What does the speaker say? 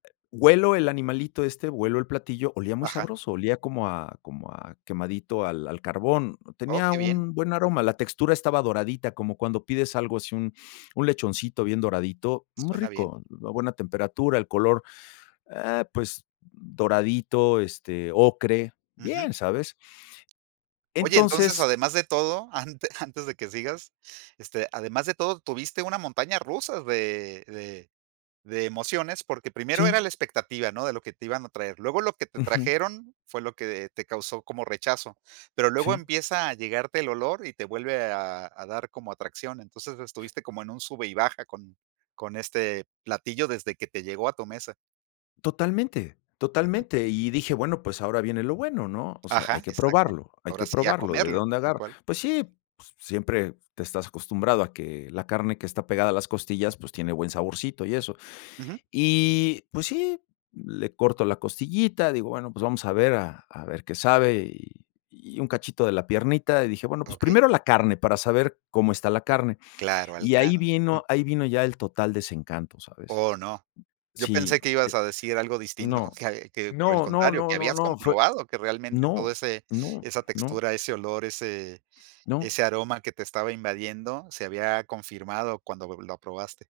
Huelo el animalito este, huelo el platillo, olía muy Ajá. sabroso, olía como a como a quemadito al al carbón, Oh, tenía qué bien. un buen aroma, la textura estaba doradita, como cuando pides algo así, un un lechoncito bien doradito, muy Suena bien. rico, a buena temperatura, el color, eh, pues doradito, este, ocre. Ujú. Bien, ¿sabes? Oye, entonces, Entonces además de todo, ante antes de que sigas, este, además de todo, tuviste una montaña rusa de de de emociones, porque primero Sí. era la expectativa, ¿no? De lo que te iban a traer, luego lo que te Ujú. trajeron fue lo que te causó como rechazo, pero luego Sí. empieza a llegarte el olor y te vuelve a a dar como atracción, entonces estuviste como en un sube y baja con con este platillo desde que te llegó a tu mesa. Totalmente, Ujú. totalmente. Y dije: "Bueno, pues ahora viene lo bueno, ¿no? O sea, hay Ajá, que exacto. probarlo hay Ahora que sí, a probarlo, ¿de comerlo, dónde tal agarro?". cual. Pues sí, s siempre te estás acostumbrado a que la carne que está pegada a las costillas, pues tiene buen saborcito y eso. Ujú. Y pues sí, le corto la costillita, digo: "Bueno, pues vamos a ver a a ver qué sabe", y y un cachito de la piernita, y dije: "Bueno, pues Okey. primero la carne, para saber cómo está la carne". Claro, al Y ahí grano. Ujú. vino ahí vino ya el total desencanto, ¿sabes? Oh, no. Yo Sí, pensé que no, ibas eh. a decir algo distinto, No, que que, por el no, no, contrario, no, que no, habías no, fue comprobado que realmente No, todo ese no, esa no. textura, ese olor, ese No. ese aroma que te estaba invadiendo se había confirmado cuando lo lo probaste.